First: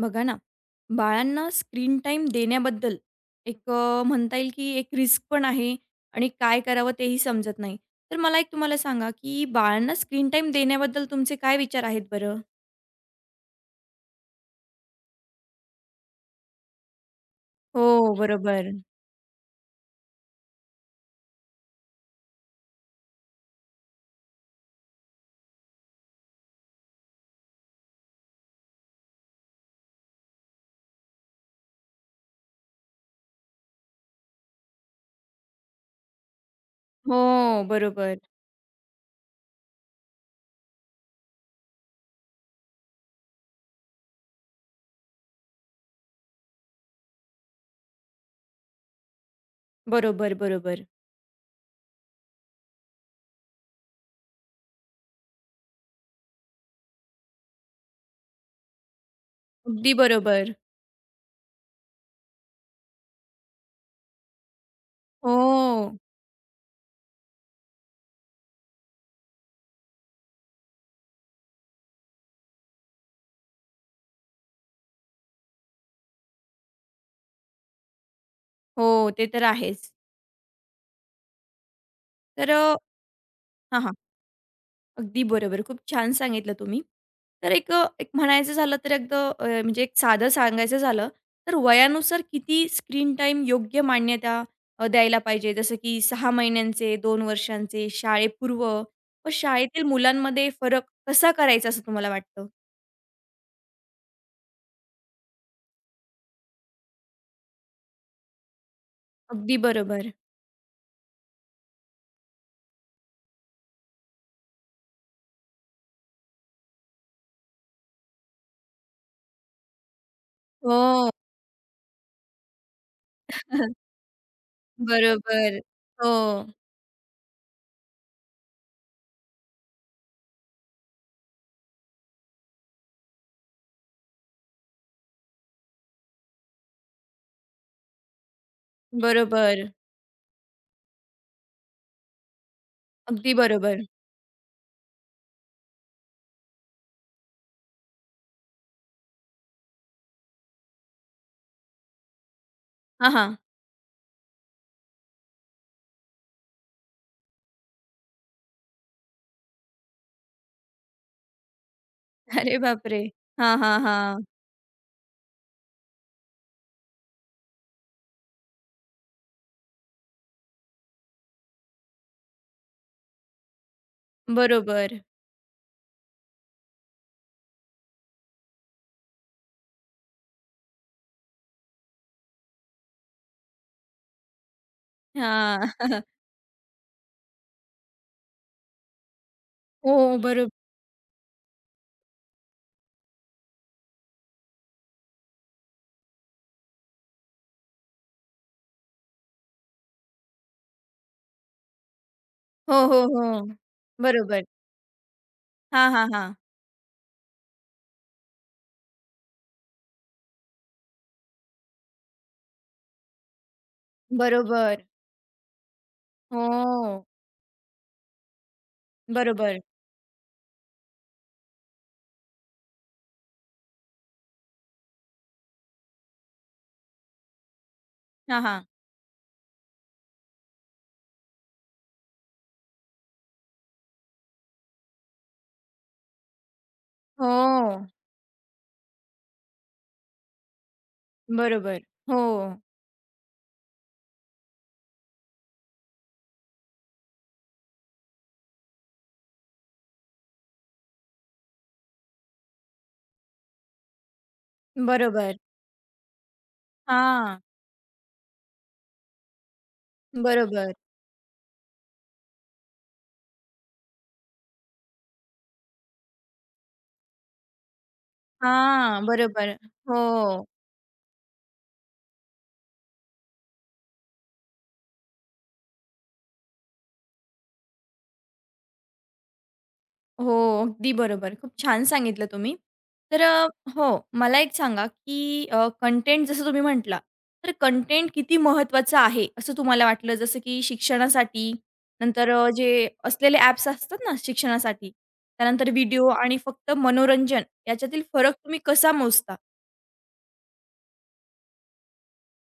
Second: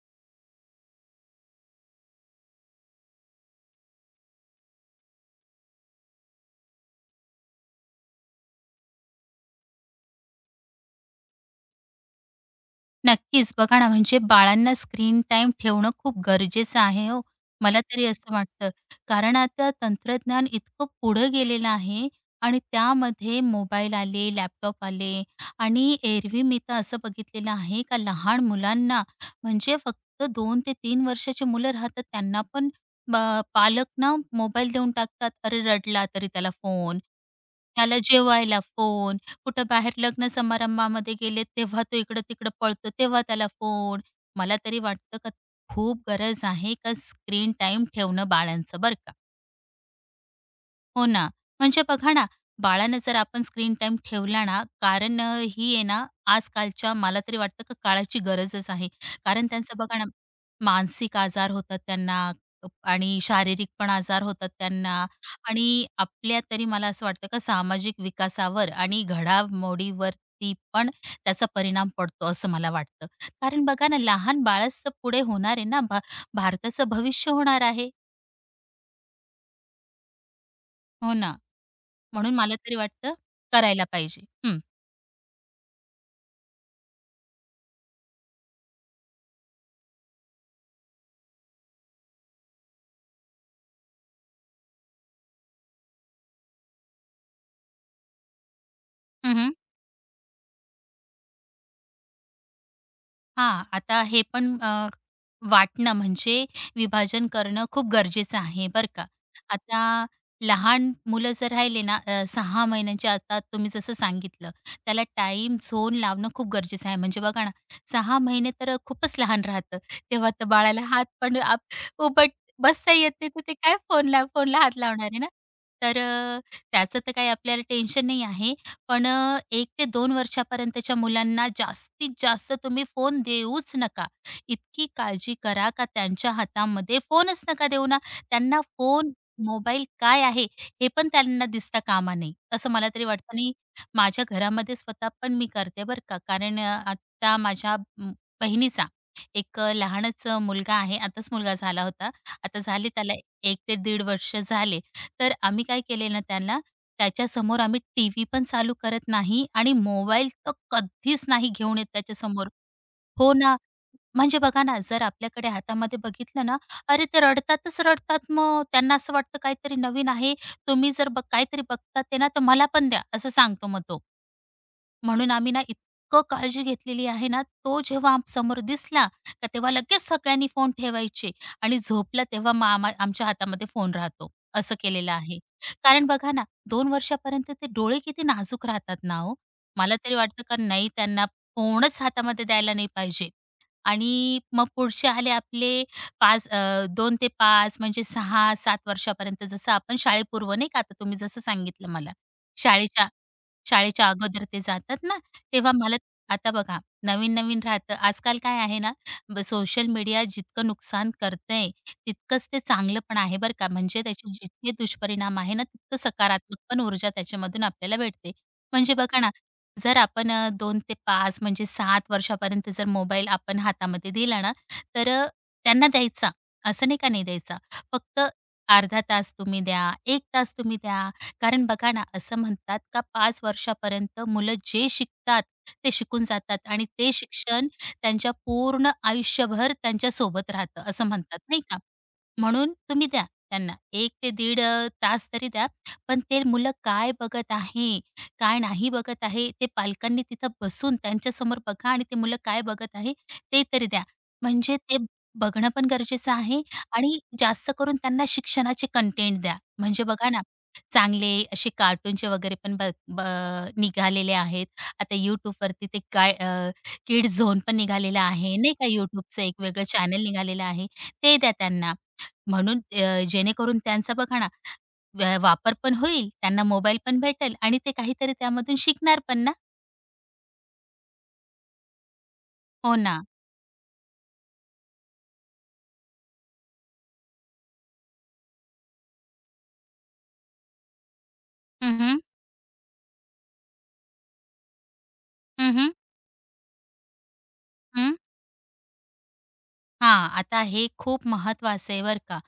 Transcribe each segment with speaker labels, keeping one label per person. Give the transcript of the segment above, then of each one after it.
Speaker 1: बघा ना, बाळांना स्क्रीन टाईम देण्याबद्दल म्हणता येईल की एक रिस्क पण आहे आणि काय करावं तेही समजत नाही. तर मला एक तुम्हाला सांगा, की बाळांना स्क्रीन टाईम देण्याबद्दल तुमचे काय विचार आहेत बरं?
Speaker 2: नक्कीच. बघा ना, म्हणजे बाळांना स्क्रीन टाईम ठेवणं खूप गरजेचं आहे हो. मला तरी
Speaker 1: हो,
Speaker 2: असं वाटतं.
Speaker 1: बरोबर.
Speaker 2: कारण आता तंत्रज्ञान इतकं पुढं गेलेलं आहे आणि त्यामध्ये मोबाईल आले, लॅपटॉप आले आणि एरवी मी तर असं बघितलेलं आहे का लहान मुलांना म्हणजे फक्त 2 ते 3 वर्षाची मुलं राहतात त्यांना पण ब पालक ना मोबाईल देऊन टाकतात. अरे रडला तरी त्याला फोन,
Speaker 1: हो,
Speaker 2: त्याला
Speaker 1: बरोबर.
Speaker 2: जेवायला फोन. कुठं बाहेर लग्न समारंभामध्ये गेले तेव्हा तो इकडं-तिकडं पळतो, तेव्हा त्याला फोन. मला तरी वाटतं का खूप गरज आहे का स्क्रीन टाइम ठेवणं बाळांचं बरं का.
Speaker 1: बरोबर, बरोबर.
Speaker 2: हो ना. म्हणजे बघा ना, बाळानं जर आपण स्क्रीन टाईम ठेवला ना, ही आहे ना, आजकालच्या मला तरी वाटतं की काळाची गरजच आहे. कारण त्यांचं
Speaker 1: अगदी
Speaker 2: बघा ना,
Speaker 1: बरोबर.
Speaker 2: मानसिक आजार होतात त्यांना आणि शारीरिक पण आजार होतात त्यांना आणि
Speaker 1: हो,
Speaker 2: आपल्या तरी मला असं वाटतं का सामाजिक विकासावर आणि घडामोडीवरती पण त्याचा परिणाम पडतो असं मला वाटतं. कारण बघा ना, लहान बाळच तर पुढे होणार आहे ना, भारताचं भविष्य होणार आहे.
Speaker 1: हो. ते तर आहेच.
Speaker 2: हो ना. म्हणून
Speaker 1: तर
Speaker 2: मला
Speaker 1: अ
Speaker 2: तरी वाटतं
Speaker 1: हां,
Speaker 2: करायला
Speaker 1: हां.
Speaker 2: पाहिजे. हं.
Speaker 1: अगदी बरोबर. खूप छान सांगितलं तुम्ही. तर एक म्हणायचं झालं तर एकदम अ, म्हणजे एक साधं सांगायचं झालं, तर वयानुसार किती स्क्रीन टाईम योग्य मान्यता द्यायला पाहिजे? जसं की 6 महिन्यांचे, 2 वर्षांचे, शाळेपूर्व व
Speaker 2: हं, हं.
Speaker 1: शाळेतील मुलांमध्ये फरक कसा करायचा असं तुम्हाला वाटतं?
Speaker 2: आता हे पण वाटणं म्हणजे विभाजन करणं खूप गरजेचं आहे बरं का.
Speaker 1: अगदी
Speaker 2: आता
Speaker 1: बरोबर.
Speaker 2: लहान मुलं जर राहिले ना, 6 महिन्यांचे आता तुम्ही जसं सांगितलं, त्याला टाईम झोन लावणं खूप गरजेचं आहे. म्हणजे बघा ना 6 महिने तर खूपच लहान राहतं. तेव्हा तर बाळाला हात
Speaker 1: हो.
Speaker 2: पण उभट बसता येत नाही, तर ते काय फोनला फोनला हात लावणार आहे ना.
Speaker 1: बरोबर.
Speaker 2: तर
Speaker 1: हो.
Speaker 2: अ, त्याचं तर काही आपल्याला टेन्शन नाही आहे. 1 ते 2 वर्षापर्यंतच्या मुलांना जास्तीत जास्त तुम्ही फोन देऊच नका. इतकी काळजी करा का त्यांच्या हातामध्ये फोनच नका देऊ ना. त्यांना फोन,
Speaker 1: बरोबर.
Speaker 2: मोबाईल काय आहे हे पण त्यांना दिसता कामा नये. असं मला तरी
Speaker 1: अगदी
Speaker 2: वाटतं आणि
Speaker 1: बरोबर.
Speaker 2: माझ्या घरामध्ये स्वतः पण मी करते बरं का. आता माझ्या बहिणीचा एक लहानच मुलगा आहे. आताच मुलगा झाला होता. आता झाले
Speaker 1: हां,
Speaker 2: त्याला
Speaker 1: हां.
Speaker 2: 1 ते दीड वर्ष झाले. तर आम्ही काय केले ना त्यांना, त्याच्यासमोर आम्ही टीव्ही पण चालू करत नाही आणि मोबाईल तर कधीच नाही घेऊन येत त्याच्यासमोर.
Speaker 1: अरे बापरे!
Speaker 2: हो
Speaker 1: हां,
Speaker 2: ना.
Speaker 1: हां, हां.
Speaker 2: म्हणजे बघा ना, जर आपल्याकडे हातामध्ये बघितलं ना, अरे ते रडतातच रडतात मग. त्यांना असं वाटतं काहीतरी नवीन आहे. तुम्ही जर काहीतरी बघतात आहे ना, तर मला पण द्या, असं सांगतो मग तो.
Speaker 1: बरोबर.
Speaker 2: म्हणून आम्ही ना इतकं काळजी घेतलेली आहे ना, तो जेव्हा आमच्यासमोर दिसला, का तेव्हा लगेच सगळ्यांनी फोन ठेवायचे आणि झोपला तेव्हा मग आमच्या हातामध्ये फोन राहतो. असं केलेलं आहे.
Speaker 1: हां.
Speaker 2: कारण बघा ना, 2 वर्षापर्यंत ते डोळे किती नाजूक राहतात ना हो. मला तरी
Speaker 1: हो,
Speaker 2: वाटतं
Speaker 1: बरोबर.
Speaker 2: का नाही त्यांना फोनच हातामध्ये द्यायला नाही पाहिजे. आणि मग पुढचे आले आपले 2 ते 5 म्हणजे 6-7 वर्षापर्यंत जसं आपण शाळेपूर्व नाही का, आता तुम्ही जसं सांगितलं मला.
Speaker 1: हो, हो,
Speaker 2: शाळेच्या
Speaker 1: हो.
Speaker 2: शाळेच्या
Speaker 1: बरोबर.
Speaker 2: अगोदर ते जातात ना, तेव्हा
Speaker 1: हां,
Speaker 2: मला
Speaker 1: हां, हां.
Speaker 2: आता बघा नवीन-नवीन राहतं. आजकाल काय आहे ना, सोशल मीडिया जितकं नुकसान करतंय, तितकंच ते चांगलं पण आहे बरं का. म्हणजे त्याचे जितके
Speaker 1: बरोबर.
Speaker 2: दुष्परिणाम आहे ना, तितकं सकारात्मक पण
Speaker 1: हो,
Speaker 2: ऊर्जा त्याच्यामधून आपल्याला भेटते. म्हणजे बघा ना,
Speaker 1: बरोबर.
Speaker 2: जर आपण 2 ते 5 म्हणजे 7 वर्षापर्यंत जर मोबाईल आपण हातामध्ये दिला ना, तर अ, त्यांना द्यायचा. असं नाही का नाही द्यायचा. फक्त
Speaker 1: हां, हां.
Speaker 2: अर्धा तास तुम्ही द्या, 1 तास तुम्ही द्या. कारण बघा ना, असं म्हणतात का 5 वर्षापर्यंत मुलं जे शिकतात, ते शिकून जातात आणि ते शिक्षण
Speaker 1: हो,
Speaker 2: त्यांच्या पूर्ण आयुष्यभर त्यांच्यासोबत राहतं, असं म्हणतात नाही का?
Speaker 1: बरोबर. हो,
Speaker 2: म्हणून तुम्ही द्या त्यांना 1 ते दीड तास तरी द्या. पण ते मुलं काय बघत आहे, काय नाही बघत आहे, ते पालकांनी तिथं बसून त्यांच्यासमोर बघा आणि ते मुलं काय बघत आहे, ते तरी द्या. म्हणजे ते
Speaker 1: बरोबर.
Speaker 2: बघणं पण गरजेचं आहे आणि
Speaker 1: हां,
Speaker 2: जास्त करून त्यांना शिक्षणाचे कंटेंट द्या. म्हणजे बघा ना
Speaker 1: बरोबर.
Speaker 2: चांगले असे कार्टूनचे वगैरे पण ब ब निघालेले आहेत. आता YouTubeवरती ते काय झोन पण निघालेला आहे, नाही का?
Speaker 1: हां,
Speaker 2: YouTubeचं
Speaker 1: बरोबर.
Speaker 2: एक वेगळं
Speaker 1: हो.
Speaker 2: चॅनल निघालेलं आहे. ते द्या त्यांना. जेणेकरून त्यांचा बघा ना वापर पण होईल, त्यांना मोबाईल पण भेटेल आणि ते काहीतरी त्यामधून शिकणार पण ना.
Speaker 1: हो, अगदी बरोबर. खूप छान सांगितलं तुम्ही.
Speaker 2: हो
Speaker 1: तर
Speaker 2: ना.
Speaker 1: अ, हो, मला एक सांगा, की कंटेंट जसं तुम्ही म्हटला, तर कंटेंट किती महत्त्वाचं आहे, असं तुम्हाला वाटलं? जसं की शिक्षणासाठी,
Speaker 2: हं, हं.
Speaker 1: नंतर जे असलेले ॲप्स असतात ना शिक्षणासाठी, त्यानंतर
Speaker 2: हं, हं.
Speaker 1: व्हिडिओ आणि फक्त मनोरंजन याच्यातील फरक तुम्ही कसा मोजता?
Speaker 2: आता हे खूप महत्त्वाचं आहे बरं का.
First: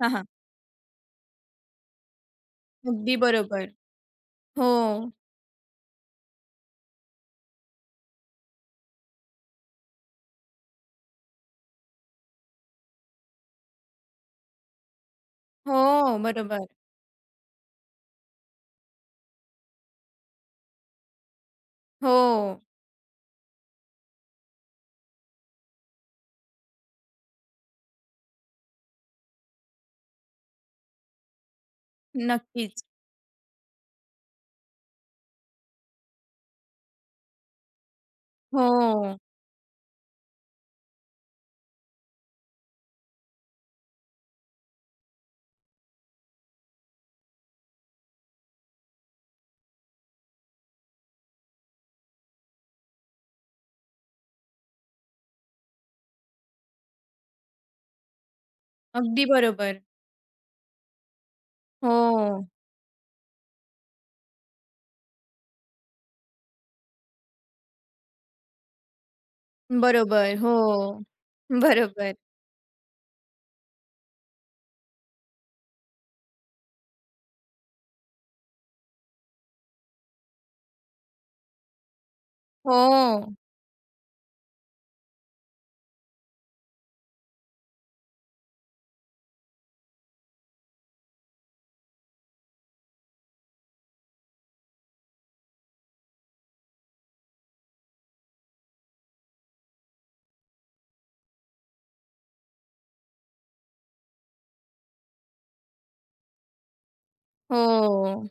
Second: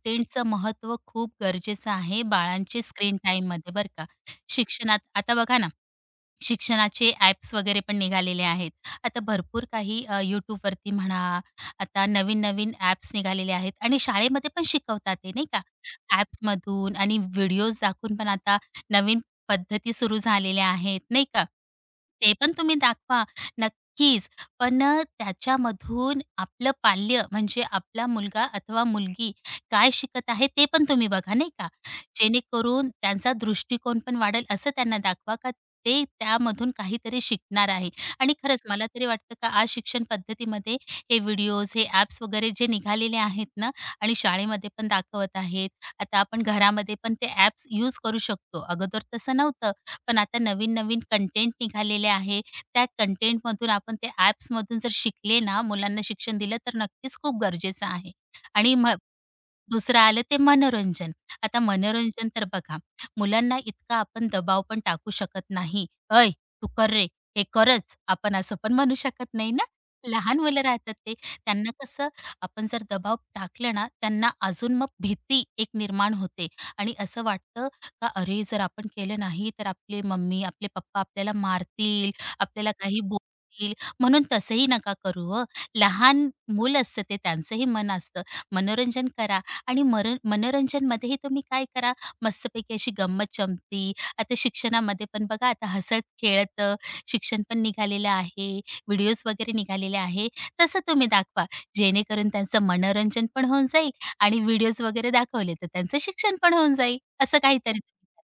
Speaker 1: हां, हां.
Speaker 2: महत्त्व खूप गरजेचं आहे बाळांचे
Speaker 1: अगदी
Speaker 2: स्क्रीन
Speaker 1: बरोबर.
Speaker 2: टाईममध्ये बरं का.
Speaker 1: हो,
Speaker 2: शिक्षणात आता बघा ना शिक्षणाचे ॲप्स वगैरे पण निघालेले आहेत. आता भरपूर काही YouTubeवरती म्हणा, आता नवीन-नवीन ॲप्स निघालेले आहेत आणि शाळेमध्ये पण शिकवतात ते नाही का?
Speaker 1: हो, बरोबर.
Speaker 2: ॲप्समधून आणि व्हिडिओज दाखवून पण आता नवीन पद्धती सुरू झालेल्या आहेत, नाही का?
Speaker 1: हो,
Speaker 2: ते पण तुम्ही दाखवा नक्कीच. पण त्याच्यामधून आपलं पाल्य म्हणजे आपला मुलगा अथवा मुलगी काय शिकत आहे ते पण तुम्ही बघा, नाही का?
Speaker 1: नक्कीच.
Speaker 2: जेणेकरून त्यांचा दृष्टिकोन पण वाढेल असं त्यांना दाखवा का ते त्यामधून काहीतरी शिकणार आहे आणि
Speaker 1: हो,
Speaker 2: खरंच मला तरी वाटतं का आज शिक्षण पद्धतीमध्ये हे व्हिडिओज, हे ॲप्स वगैरे जे निघालेले आहेत ना आणि शाळेमध्ये पण दाखवत आहेत. आता आपण घरामध्ये पण ते ॲप्स यूज करू शकतो. अगोदर तसं नव्हतं. पण आता नवीन-नवीन कंटेंट निघालेले आहे. त्या कंटेंटमधून आपण त्या ॲप्समधून जर शिकले ना, मुलांना शिक्षण दिलं तर नक्कीच खूप गरजेचं आहे आणि मग
Speaker 1: अगदी बरोबर.
Speaker 2: दुसरं आलं ते मनोरंजन. आता मनोरंजन तर
Speaker 1: हो.
Speaker 2: बघा, मुलांना इतका आपण दबाव पण टाकू शकत नाही. "अय, तू कर रे, हे करच." आपण असं पण म्हणू शकत नाही ना.
Speaker 1: बरोबर.
Speaker 2: लहान मुलं राहतात
Speaker 1: हो.
Speaker 2: ते. त्यांना कसं
Speaker 1: बरोबर.
Speaker 2: आपण जर दबाव टाकलं ना, त्यांना अजून मग भीती एक निर्माण होते आणि असं वाटतं का अरे, जर आपण केलं नाही तर आपले मम्मी, आपले पप्पा आपल्याला मारतील, आपल्याला काही
Speaker 1: हो,
Speaker 2: बोलतील. म्हणून तसंही नका करू हं. लहान मूल असतं ते, त्यांचंही मन असतं. मनोरंजन करा. आणि मरण मनोरंजनमध्येही तुम्ही काय करा, मस्तपैकी अशी गंमत-जमती. आता शिक्षणामध्ये पण बघा आता हसत-खेळत शिक्षण पण निघालेलं आहे, व्हिडिओज वगैरे निघालेले आहे. तसं तुम्ही दाखवा, जेणेकरून त्यांचं मनोरंजन पण होऊन जाईल आणि व्हिडिओज वगैरे दाखवले तर त्यांचं शिक्षण पण होऊन जाईल. असं काहीतरी.
Speaker 1: हो.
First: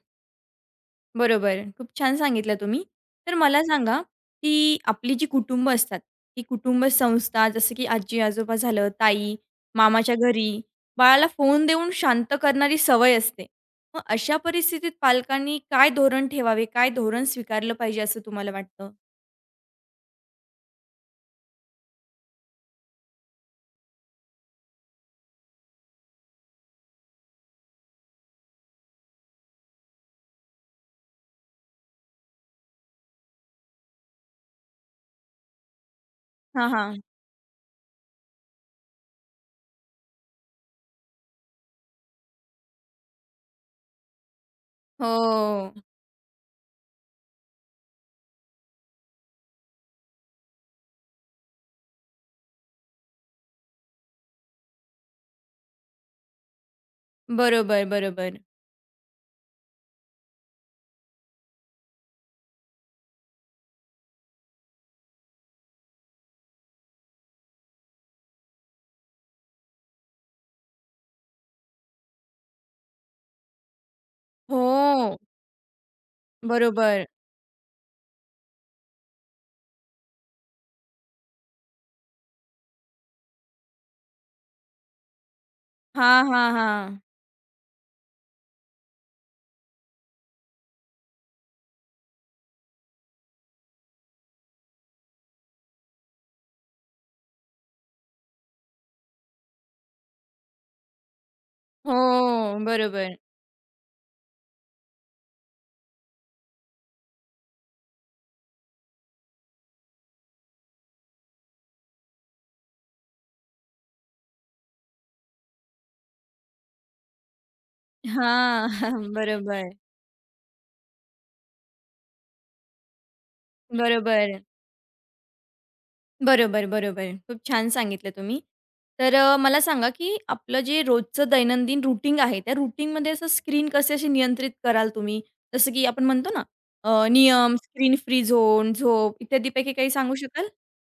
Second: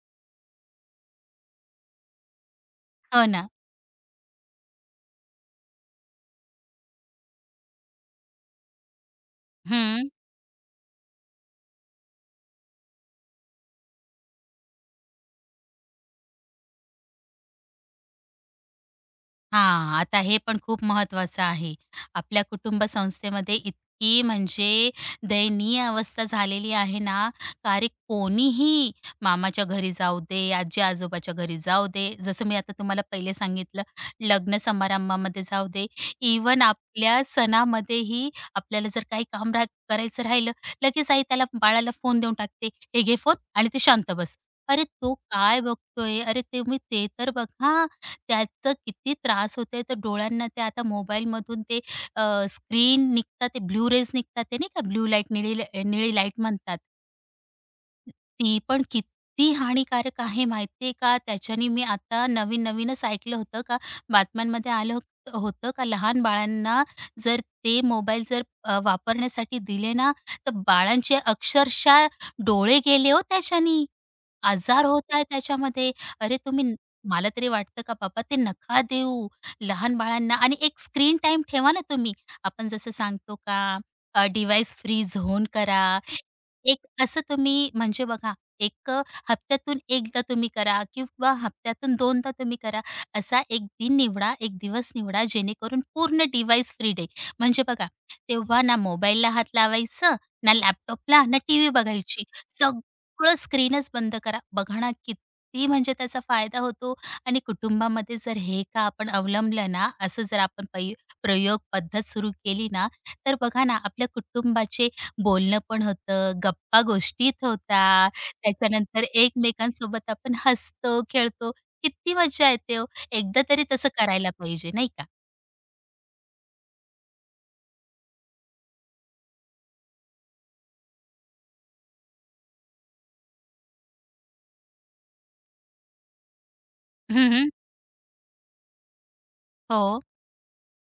Speaker 1: बरोबर. खूप छान सांगितलं तुम्ही.
Speaker 2: हो
Speaker 1: तर
Speaker 2: ना.
Speaker 1: मला सांगा, की आपली जी कुटुंब असतात, ती कुटुंब संस्था जसं की आजी-आजोबा झालं, ताई,
Speaker 2: हं.
Speaker 1: मामाच्या घरी, बाळाला फोन देऊन शांत करणारी सवय असते. मग अशा परिस्थितीत पालकांनी काय धोरण ठेवावे? काय धोरण स्वीकारलं पाहिजे असं तुम्हाला वाटतं?
Speaker 2: आता हे पण खूप महत्त्वाचं आहे. आपल्या कुटुंब संस्थेमध्ये इतकी म्हणजे दयनीय अवस्था झालेली आहे ना, का अरे कोणीही मामाच्या घरी जाऊ दे, आजी-आजोबाच्या घरी जाऊ दे, जसं मी आता तुम्हाला पहिले सांगितलं, लग्न समारंभामध्ये जाऊ दे, इव्हन
Speaker 1: हां, हां.
Speaker 2: आपल्या सणामध्येही आपल्याला जर काही काम करायचं राहिलं, लगेच आई त्याला बाळाला फोन देऊन टाकते, "हे घे फोन आणि तू शांत बस." अरे तो काय
Speaker 1: हो.
Speaker 2: बघतोय? अरे तुम्ही ते तर बघा. त्याचं किती त्रास होतोय तर डोळ्यांना ते आता मोबाईलमधून ते स्क्रीन निघतात, ते ब्लू रेज निघतात ते नाही का, ब्लू लाईट निळी लाईट म्हणतात.
Speaker 1: बरोबर, बरोबर.
Speaker 2: ती पण किती हानिकारक आहे माहितीये का? त्याच्याने मी आता नवीन-नवीनच ऐकलं होतं का बातम्यांमध्ये आलं होत होतं का लहान बाळांना जर ते मोबाईल जर वापरण्यासाठी दिले ना, तर बाळांचे अक्षरशः डोळे गेले हो त्याच्यानी. आजार होत
Speaker 1: हो.
Speaker 2: आहे त्याच्यामध्ये. अरे
Speaker 1: बरोबर.
Speaker 2: मला तरी वाटतं का बाबा ते नका देऊ लहान बाळांना आणि एक स्क्रीन टाईम ठेवा ना तुम्ही. आपण जसं सांगतो का डिव्हाइस फ्री झोन करा
Speaker 1: हां, हां,
Speaker 2: एक
Speaker 1: हां.
Speaker 2: असं तुम्ही म्हणजे बघा, एक हप्त्यातून एकदा तुम्ही करा किंवा हप्त्यातून 2दा तुम्ही करा. असा एक दिन निवडा, एक दिवस निवडा जेणेकरून पूर्ण डिव्हाइस फ्री डे. म्हणजे बघा, तेव्हा ना मोबाईलला हात लावायचं, ना लॅपटॉपला, ना टीव्ही
Speaker 1: हो,
Speaker 2: बघायची.
Speaker 1: बरोबर.
Speaker 2: सगळं स्क्रीनच बंद करा. बघा ना, किती म्हणजे त्याचा फायदा होतो आणि कुटुंबामध्ये जर हे का आपण अवलंबलं ना, असं जर आपण प्रयोग पद्धत सुरू केली ना, तर बघा ना, आपल्या कुटुंबाचे बोलणं पण होतं, गप्पा-गोष्टीत होता.
Speaker 1: हां,
Speaker 2: त्याच्यानंतर
Speaker 1: बरोबर,
Speaker 2: एकमेकांसोबत आपण हसतो, खेळतो. किती मजा येते हो. एकदा तरी तसं करायला
Speaker 1: बरोबर,
Speaker 2: पाहिजे, नाही का?
Speaker 1: बरोबर, बरोबर. खूप छान सांगितलं तुम्ही. मला सांगा, की आपलं जे रोजचं दैनंदिन रुटीन आहे, त्या रुटीनमध्ये असं स्क्रीन कसे असे नियंत्रित कराल तुम्ही? जसं की आपण म्हणतो ना,
Speaker 2: हं, हं.
Speaker 1: नियम, स्क्रीन फ्री झोन, झोप इत्यादीपैकी काही
Speaker 2: हो.
Speaker 1: सांगू शकाल?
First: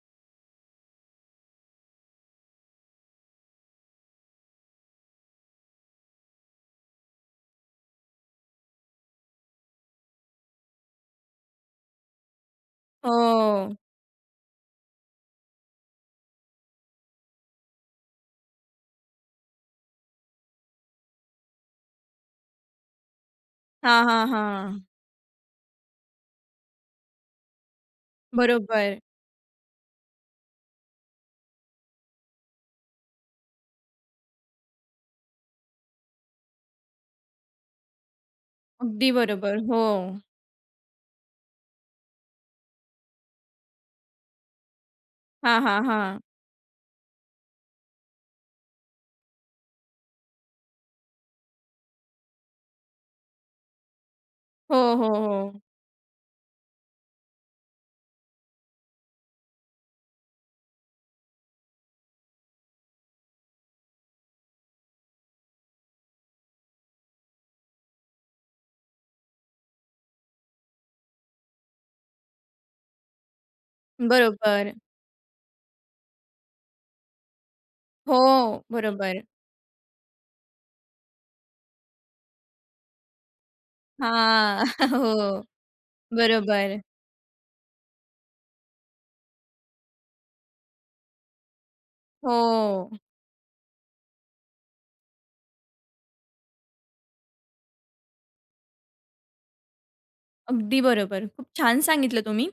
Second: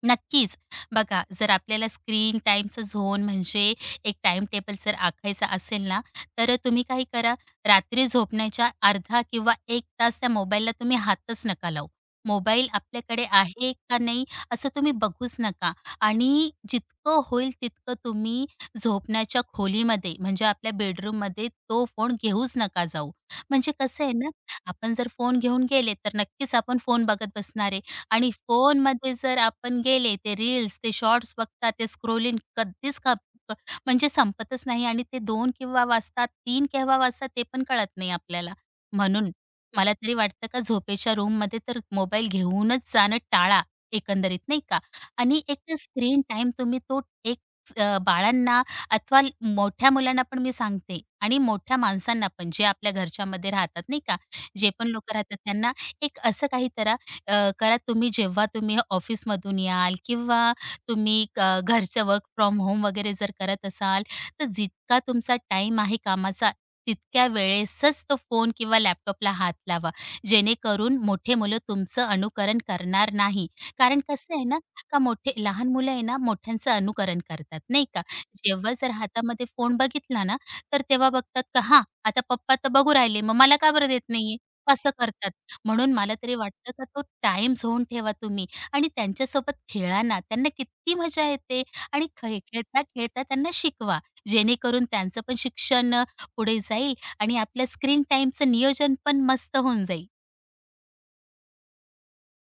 Speaker 2: नक्कीच. बघा, जर आपल्याला स्क्रीन टाईमचं झोन म्हणजे एक टाइम टेबल जर आखायचा असेल ना, तर तुम्ही काही करा, रात्री झोपण्याच्या अर्धा किंवा एक तास त्या मोबाईलला तुम्ही हातच नका लावू. मोबाईल आपल्याकडे आहे
Speaker 1: हो.
Speaker 2: का नाही, असं तुम्ही बघूच नका आणि जितकं होईल तितकं तुम्ही झोपण्याच्या खोलीमध्ये म्हणजे आपल्या बेडरूममध्ये तो फोन घेऊच नका जाऊ. म्हणजे
Speaker 1: हां,
Speaker 2: कसं आहे
Speaker 1: हां,
Speaker 2: ना,
Speaker 1: हां.
Speaker 2: आपण जर फोन घेऊन गेले, तर नक्कीच आपण फोन बघत बसणार आहे. आणि
Speaker 1: बरोबर.
Speaker 2: फोनमध्ये जर आपण गेले ते रील्स, ते शॉर्ट्स बघता, ते स्क्रोलिंग कधीच खप क म्हणजे संपतच नाही आणि ते दोन केव्हा वाजतात, तीन केव्हा वाजतात ते पण कळत नाही आपल्याला.
Speaker 1: अगदी
Speaker 2: म्हणून
Speaker 1: बरोबर. हो.
Speaker 2: मला तरी वाटतं का झोपेच्या रूममध्ये तर मोबाईल घेऊनच जाणं टाळा एकंदरीत नाही का? आणि
Speaker 1: हां,
Speaker 2: एक
Speaker 1: हां, हां.
Speaker 2: स्क्रीन टाईम तुम्ही तो एक बाळांना अथवा मोठ्या मुलांना पण मी सांगते आणि मोठ्या माणसांना पण जे आपल्या घरच्यामध्ये राहतात नाही का? जे
Speaker 1: हो,
Speaker 2: पण
Speaker 1: हो,
Speaker 2: लोकं राहतात
Speaker 1: हो.
Speaker 2: त्यांना एक असं काही करा करा तुम्ही जेव्हा तुम्ही ऑफिसमधून याल किंवा तुम्ही घरचं वर्क फ्रॉम होम वगैरे जर करत असाल, तर जितका तुमचा टाईम आहे कामाचा, तितक्या वेळेसच तो फोन किंवा लॅपटॉपला हात लावा. जेणेकरून मोठे मुलं तुमचं अनुकरण करणार नाही. कारण कसं आहे ना,
Speaker 1: बरोबर.
Speaker 2: का मोठे लहान मुलं आहे ना, मोठ्यांचं अनुकरण करतात, नाही का?
Speaker 1: हो,
Speaker 2: जेव्हा जर
Speaker 1: बरोबर.
Speaker 2: हातामध्ये फोन बघितला ना, तर तेव्हा बघतात का हां, आता पप्पा तर बघू राहिले, मग मला का बरं देत नाहीये?
Speaker 1: हां.
Speaker 2: असं करतात.
Speaker 1: हो.
Speaker 2: म्हणून मला तरी वाटतं
Speaker 1: बरोबर.
Speaker 2: का तो टाईम झोन ठेवा तुम्ही आणि त्यांच्यासोबत खेळा ना. त्यांना किती मजा येते आणि खेळ
Speaker 1: हो.
Speaker 2: खेळता-खेळता त्यांना शिकवा. जेणेकरून त्यांचं पण शिक्षण पुढे जाईल आणि आपल्या स्क्रीन टाईमचं नियोजन पण मस्त होऊन जाईल.
Speaker 1: अगदी बरोबर. खूप छान सांगितलं तुम्ही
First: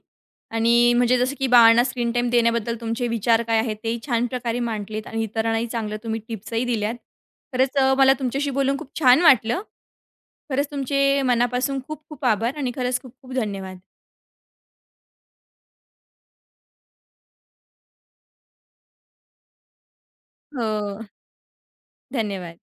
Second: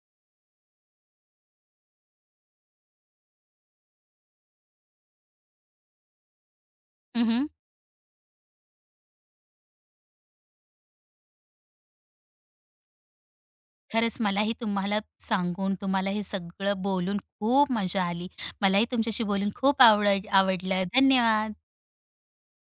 Speaker 1: आणि म्हणजे जसं की बाळांना स्क्रीन टाईम देण्याबद्दल तुमचे विचार काय आहेत तेही छान प्रकारे मांडलेत आणि इतरांनाही चांगलं तुम्ही टिप्सही दिल्यात.
Speaker 2: हं,
Speaker 1: खरंच मला तुमच्याशी बोलून खूप छान वाटलं. खरंच तुमचे मनापासून खूप खूप आभार आणि खरंच खूप खूप धन्यवाद.
Speaker 2: खरंच मलाही तुम्हाला सांगून, तुम्हाला हे सगळं बोलून खूप मजा आली. मलाही तुमच्याशी बोलून खूप आवडलं.
Speaker 1: हो.
Speaker 2: धन्यवाद.
Speaker 1: धन्यवाद.